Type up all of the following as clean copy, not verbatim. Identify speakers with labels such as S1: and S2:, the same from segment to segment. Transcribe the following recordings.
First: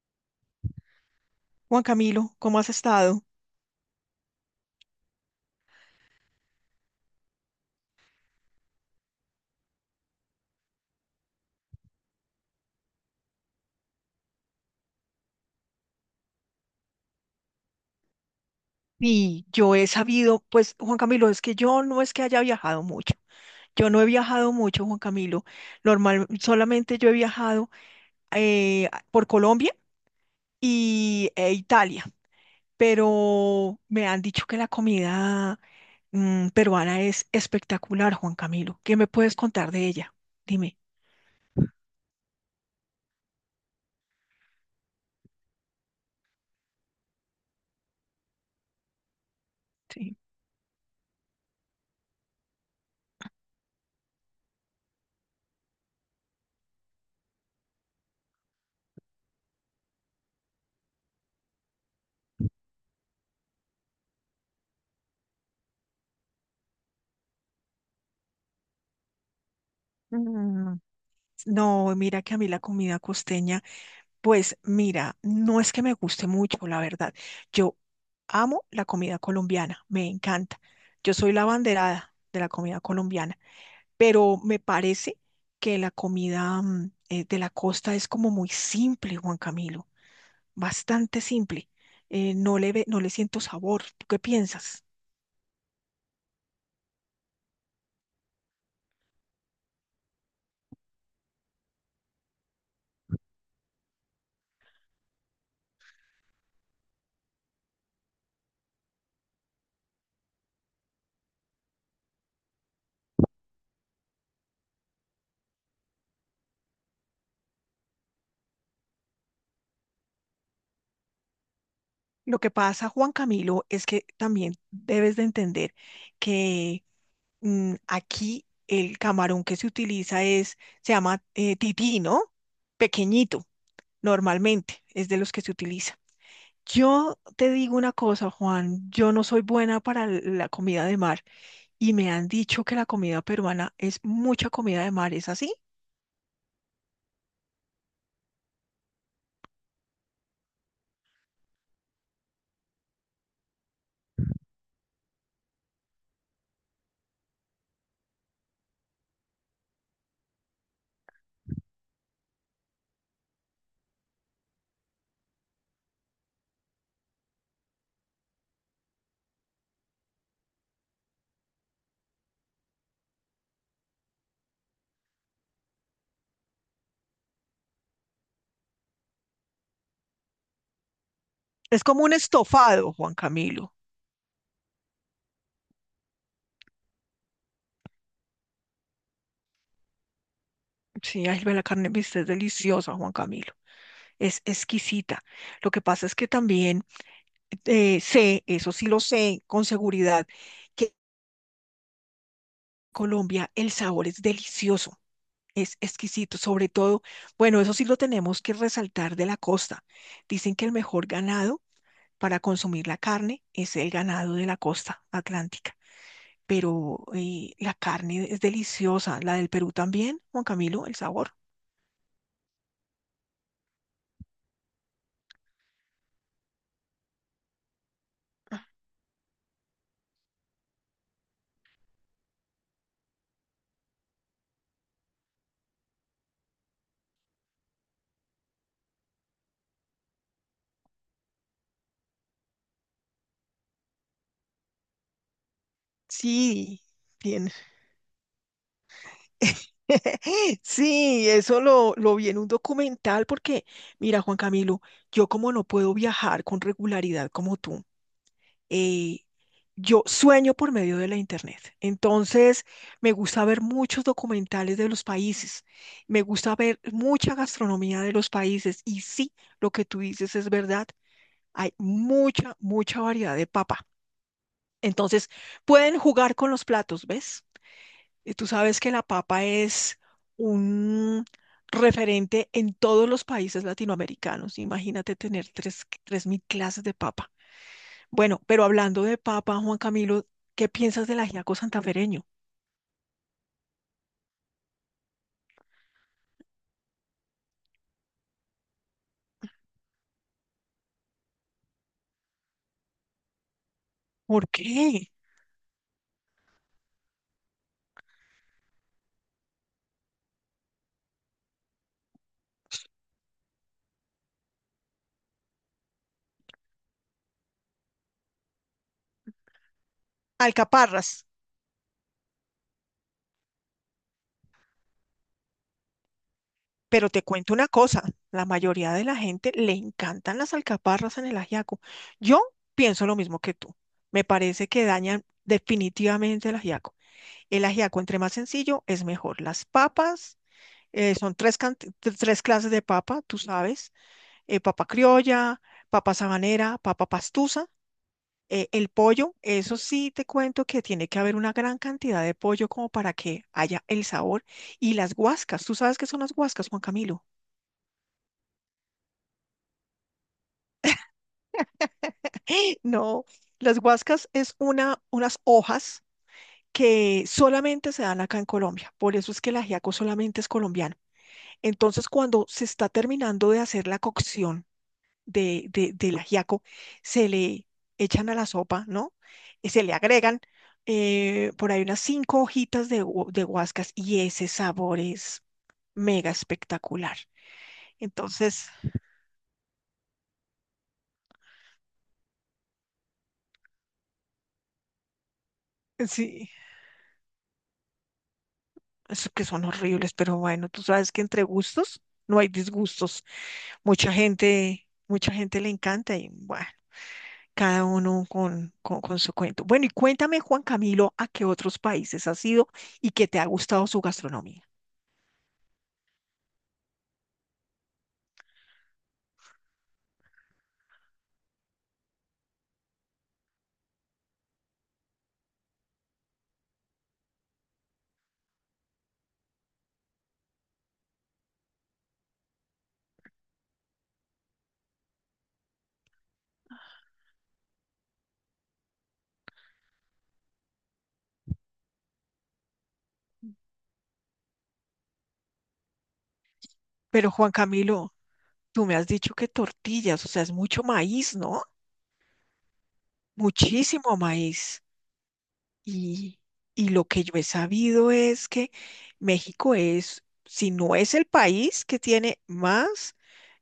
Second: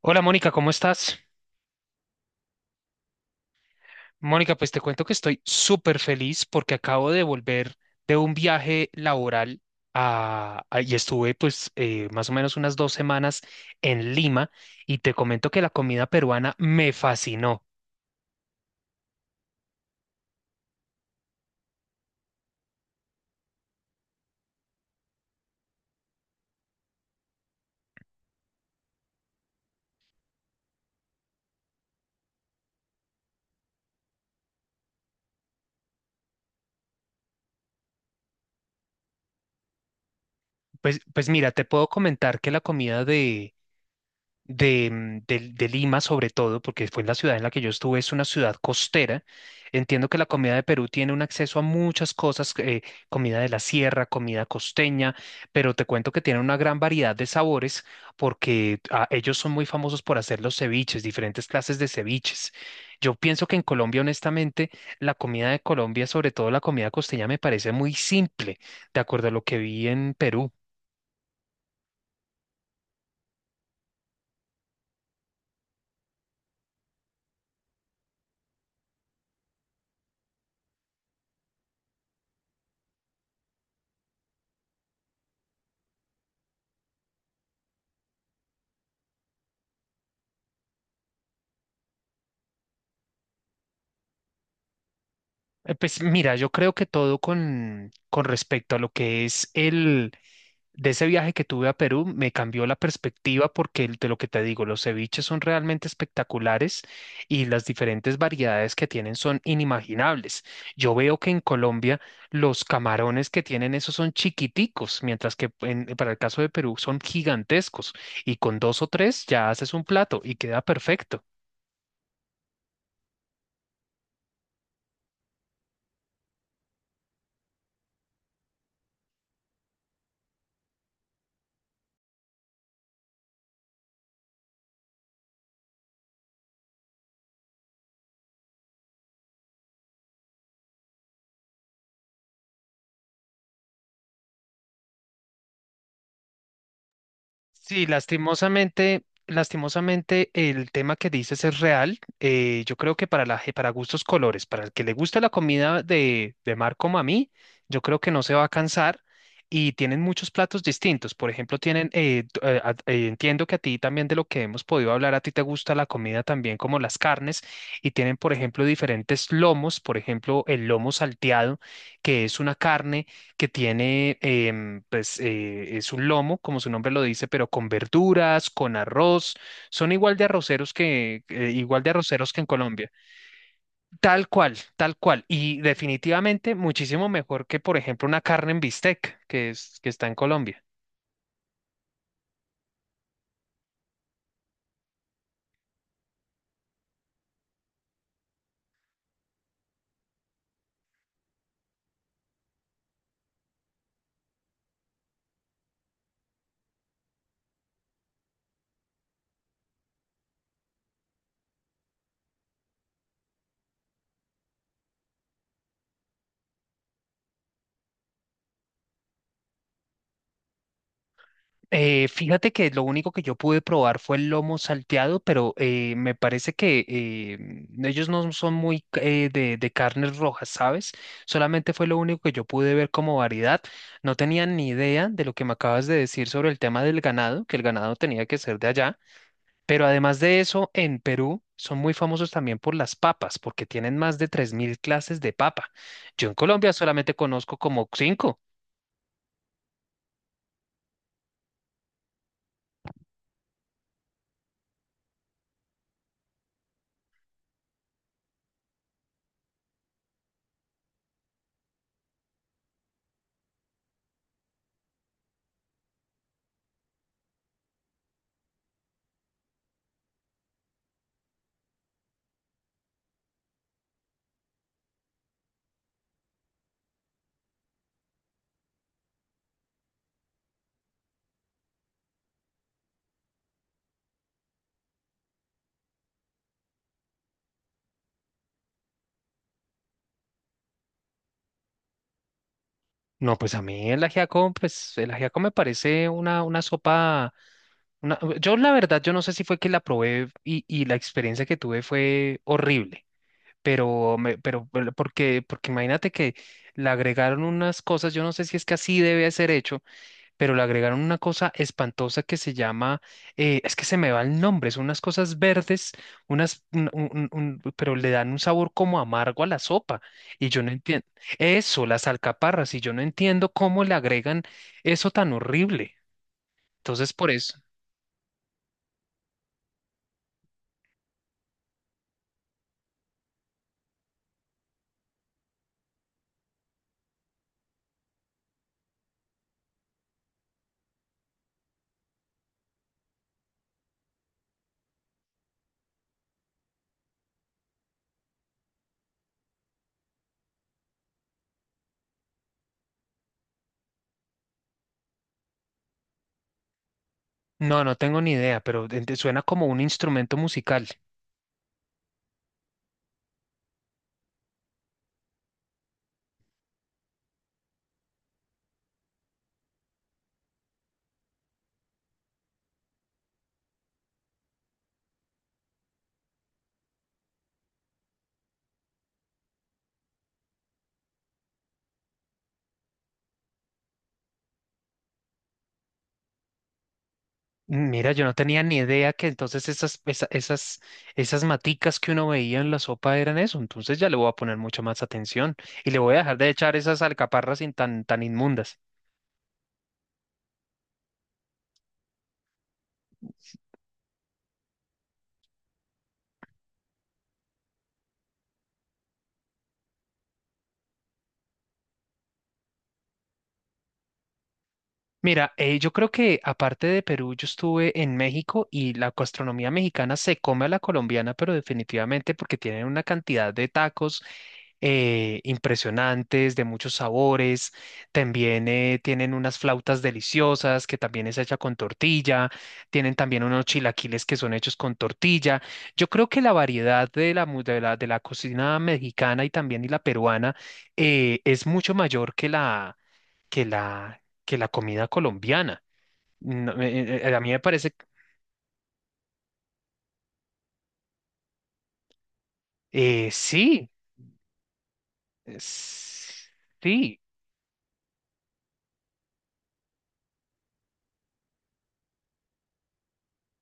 S1: Hola Mónica, ¿cómo estás?
S2: Juan Camilo, ¿cómo has estado?
S1: Mónica, pues te cuento que estoy súper feliz porque acabo de volver de un viaje laboral y estuve pues más o menos unas 2 semanas en Lima y te comento que la comida peruana me fascinó.
S2: Y yo he sabido, pues Juan Camilo, es que yo no es que haya viajado mucho. Yo no he viajado mucho, Juan Camilo. Normal, solamente yo he viajado por Colombia y e Italia, pero me han dicho que la comida peruana es espectacular, Juan Camilo. ¿Qué me puedes contar de ella? Dime.
S1: Pues mira, te puedo comentar que la comida de Lima sobre todo, porque fue la ciudad en la que yo estuve, es una ciudad costera. Entiendo que
S2: Sí.
S1: la comida de Perú tiene un acceso a muchas cosas, comida de la sierra, comida costeña, pero te cuento que tiene una gran variedad de sabores porque ellos son muy famosos por hacer los ceviches, diferentes clases de ceviches. Yo pienso que en Colombia, honestamente, la comida de Colombia, sobre todo la comida costeña, me parece muy simple, de acuerdo a lo que vi en Perú.
S2: Mm, no, mira que a mí la comida costeña. Pues mira, no es que me guste mucho, la verdad. Yo amo la comida colombiana, me encanta. Yo soy la abanderada de la comida colombiana, pero me parece que la comida de la costa es como muy simple, Juan Camilo, bastante simple. No le siento sabor. ¿Tú qué piensas?
S1: Pues mira, yo creo que todo con respecto a lo que es el de ese viaje que tuve a Perú me cambió la perspectiva porque de lo que te digo, los ceviches son realmente espectaculares y las diferentes variedades que tienen son inimaginables. Yo veo que en Colombia los camarones que tienen esos son chiquiticos, mientras que para el caso de Perú son gigantescos y con dos o tres ya haces un plato y queda perfecto.
S2: Lo que pasa, Juan Camilo, es que también debes de entender que aquí el camarón que se utiliza se llama tití, ¿no? Pequeñito, normalmente, es de los que se utiliza. Yo te digo una cosa, Juan, yo no soy buena para la comida de mar y me han dicho que la comida peruana es mucha comida de mar, ¿es así?
S1: Sí, lastimosamente, lastimosamente el tema que dices es real. Yo creo que para para gustos colores, para el que le gusta la comida de mar como a mí, yo creo que no se va a cansar y tienen muchos platos distintos. Por ejemplo, tienen, entiendo que a ti también de lo que hemos podido hablar, a ti te gusta la comida también como las carnes y tienen, por ejemplo, diferentes lomos, por ejemplo, el lomo salteado, que es una carne que tiene, es un lomo, como su nombre lo dice, pero con verduras, con arroz. Son igual de arroceros que, igual
S2: Es
S1: de
S2: como un
S1: arroceros que en Colombia.
S2: estofado, Juan Camilo.
S1: Tal cual, tal cual. Y definitivamente muchísimo mejor que, por ejemplo, una carne en bistec que es, que está en Colombia.
S2: Sí, ay, ve, la carne de bistec es deliciosa, Juan Camilo. Es exquisita. Lo que pasa es que también sé, eso sí lo sé con seguridad, que Colombia, el sabor es delicioso, es exquisito, sobre todo, bueno, eso sí lo tenemos que resaltar de la costa. Dicen que el mejor ganado para consumir la carne es el ganado de la costa atlántica, pero la carne es deliciosa, la del Perú también, Juan Camilo, el sabor.
S1: Fíjate que lo único que yo pude probar fue el lomo salteado, pero me parece que ellos no son muy de carnes rojas, ¿sabes? Solamente fue lo único que yo pude ver como variedad. No tenía ni idea de lo que me acabas de decir sobre el tema del ganado, que el ganado tenía que ser de allá. Pero además de eso, en Perú son muy famosos también por las papas, porque tienen más de 3.000 clases de papa. Yo en Colombia
S2: Sí,
S1: solamente
S2: bien.
S1: conozco como cinco.
S2: Sí, eso lo vi en un documental porque, mira, Juan Camilo, yo como no puedo viajar con regularidad como tú, eh, yo sueño por medio de la internet. Entonces, me gusta ver muchos documentales de los países, me gusta ver mucha gastronomía de los países y sí, lo que tú dices es verdad, hay mucha, mucha variedad de papa. Entonces, pueden jugar con los platos, ¿ves? Y tú sabes que la papa es un referente en todos los países latinoamericanos. Imagínate tener tres mil clases de papa. Bueno, pero hablando de papa, Juan Camilo, ¿qué piensas del ajiaco santafereño?
S1: No, pues a mí el ajiaco, pues el ajiaco me parece una sopa, una Yo la verdad, yo no sé si fue que la probé y la experiencia que tuve fue horrible, pero, me,
S2: ¿Por
S1: pero
S2: qué?
S1: porque, porque imagínate que le agregaron unas cosas, yo no sé si es que así debe ser hecho pero le agregaron una cosa espantosa que se llama, es que se me va el nombre, son unas cosas verdes, unas, pero le dan un sabor como amargo a la sopa. Y yo no entiendo,
S2: Alcaparras.
S1: eso, las alcaparras, y yo no entiendo cómo le agregan eso tan horrible.
S2: Pero
S1: Entonces,
S2: te
S1: por
S2: cuento
S1: eso,
S2: una cosa, la mayoría de la gente le encantan las alcaparras en el ajiaco. Yo pienso lo mismo que tú. Me parece que dañan definitivamente el ajiaco. El ajiaco, entre más sencillo, es mejor. Las papas, son tres, tres clases de papa, tú sabes, papa criolla, papa sabanera, papa pastusa. El pollo, eso sí te cuento que tiene que haber una gran cantidad de pollo como para que haya el sabor. Y las guascas, ¿tú sabes qué son las guascas, Juan Camilo?
S1: no, no tengo ni idea, pero suena como un instrumento musical.
S2: No, las guascas es unas hojas que solamente se dan acá en Colombia. Por eso es que el ajiaco solamente es colombiano. Entonces, cuando se está terminando de hacer la cocción, del ajiaco se le echan a la sopa, ¿no? Y se le agregan por ahí unas 5 hojitas de guascas y ese sabor es mega espectacular.
S1: Mira, yo no tenía
S2: Entonces,
S1: ni idea que entonces esas, esas, esas maticas que uno veía en la sopa eran eso. Entonces ya le voy a poner mucha más atención y le voy a dejar de
S2: sí,
S1: echar esas alcaparras sin tan, tan inmundas.
S2: es que son horribles, pero bueno, tú sabes que entre gustos no hay disgustos. Mucha gente le encanta y bueno, cada uno con su cuento. Bueno, y cuéntame, Juan Camilo, a qué otros países has ido y qué te ha gustado su gastronomía.
S1: Mira, yo creo que aparte de Perú, yo estuve en México y la gastronomía mexicana se come a la colombiana, pero definitivamente porque tienen una cantidad de tacos impresionantes, de muchos sabores. También tienen unas flautas deliciosas que también es hecha con tortilla. Tienen también unos chilaquiles que son hechos con tortilla. Yo creo que la variedad de la, mu- de la cocina mexicana y también y la peruana es mucho mayor que la que que la comida colombiana. No,
S2: Pero
S1: a mí
S2: Juan
S1: me parece,
S2: Camilo, tú me has dicho que tortillas, o sea, es mucho maíz, ¿no?
S1: sí,
S2: Muchísimo maíz. Y,
S1: es-
S2: y lo
S1: sí.
S2: que yo he sabido es que México es, si no es el país que tiene más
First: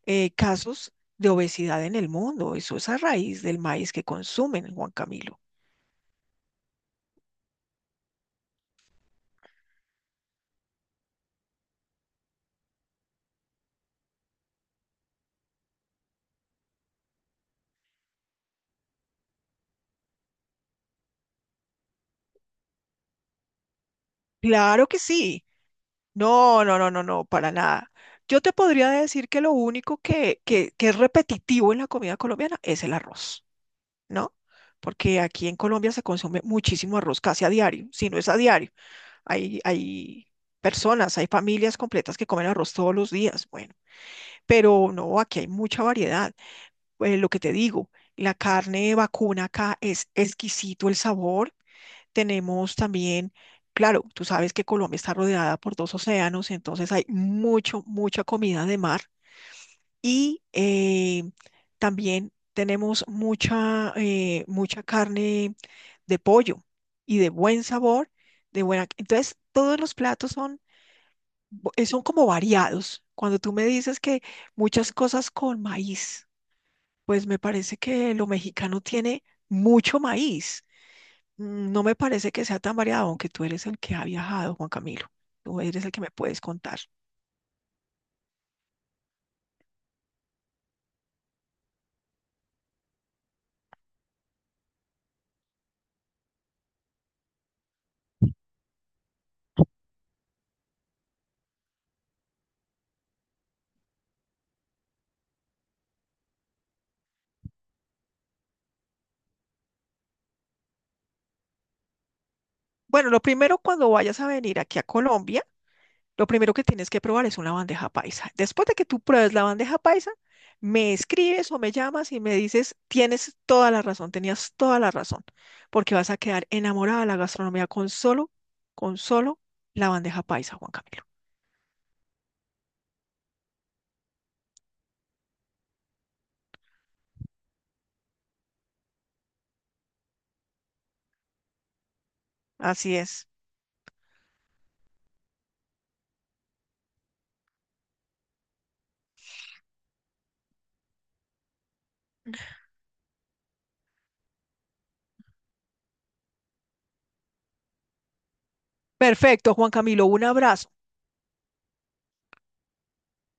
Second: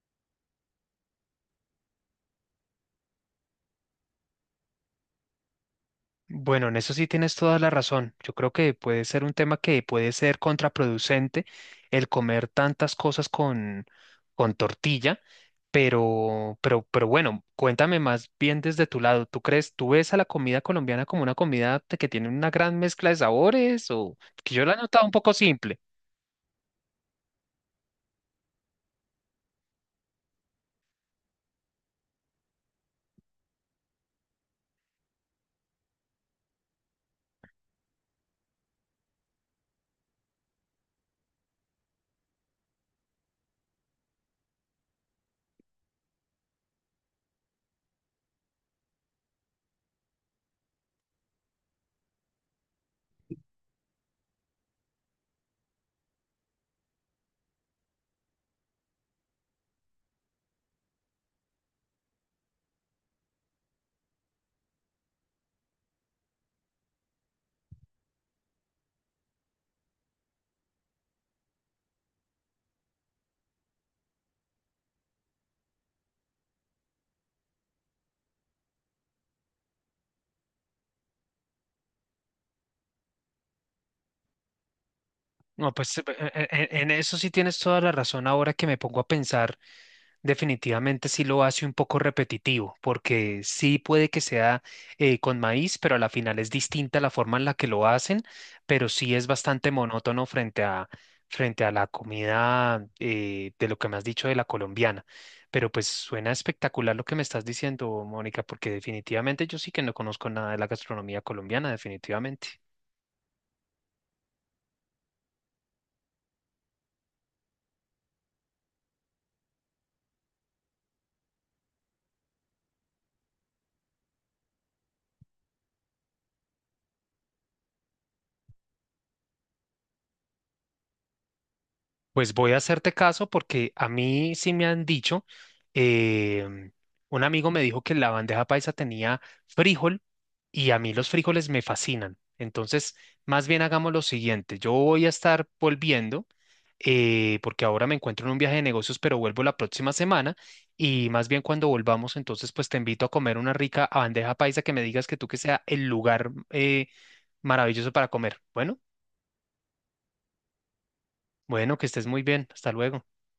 S2: casos de obesidad en el mundo, eso es a raíz del maíz que consumen, Juan Camilo.
S1: Bueno, en eso sí tienes toda la razón. Yo creo que puede ser un tema que puede ser contraproducente el comer tantas cosas con tortilla, pero bueno, cuéntame más bien desde tu lado. ¿Tú crees, tú ves a la comida colombiana como una comida que tiene una gran mezcla de sabores o que yo la he
S2: Claro que
S1: notado un poco
S2: sí.
S1: simple?
S2: No, no, no, no, no, para nada. Yo te podría decir que lo único que es repetitivo en la comida colombiana es el arroz, ¿no? Porque aquí en Colombia se consume muchísimo arroz casi a diario, si no es a diario. Hay personas, hay familias completas que comen arroz todos los días, bueno, pero no, aquí hay mucha variedad. Lo que te digo, la carne vacuna acá es exquisito el sabor, tenemos también, claro, tú sabes que Colombia está rodeada por 2 océanos, entonces hay mucho, mucha comida de mar y también tenemos mucha carne de pollo y de buen sabor, de buena. Entonces, todos los platos son, son como variados. Cuando tú me dices que muchas cosas con maíz, pues me parece que lo mexicano tiene mucho maíz. No me parece que sea tan variado, aunque tú eres el que ha viajado, Juan Camilo. Tú
S1: No,
S2: eres el
S1: pues
S2: que me puedes contar.
S1: eso sí tienes toda la razón. Ahora que me pongo a pensar, definitivamente sí lo hace un poco repetitivo, porque sí puede que sea con maíz, pero a la final es distinta la forma en la que lo hacen, pero sí es bastante monótono frente a, frente a la comida de lo que me has dicho de la colombiana. Pero pues suena espectacular lo que me estás diciendo, Mónica, porque definitivamente yo sí que no conozco nada de la gastronomía colombiana, definitivamente.
S2: Bueno, lo primero cuando vayas a venir aquí a Colombia, lo primero que tienes que probar es una bandeja paisa. Después de que tú pruebes la bandeja paisa, me escribes o me llamas y me dices, tienes toda la razón, tenías toda la razón, porque vas a quedar enamorada de la gastronomía con solo la bandeja paisa, Juan Camilo.
S1: Pues voy a hacerte caso porque a mí sí me han dicho, em, un amigo me dijo que la bandeja paisa tenía frijol y a mí los frijoles me fascinan. Entonces,
S2: Así es.
S1: más bien hagamos lo siguiente, yo voy a estar volviendo porque ahora me encuentro en un viaje de negocios, pero vuelvo la próxima semana y más bien cuando volvamos, entonces pues te invito a comer una rica bandeja paisa que me digas que tú que sea el lugar maravilloso para comer. Bueno,
S2: Perfecto, Juan Camilo, un abrazo.
S1: bueno, que estés muy bien, hasta luego.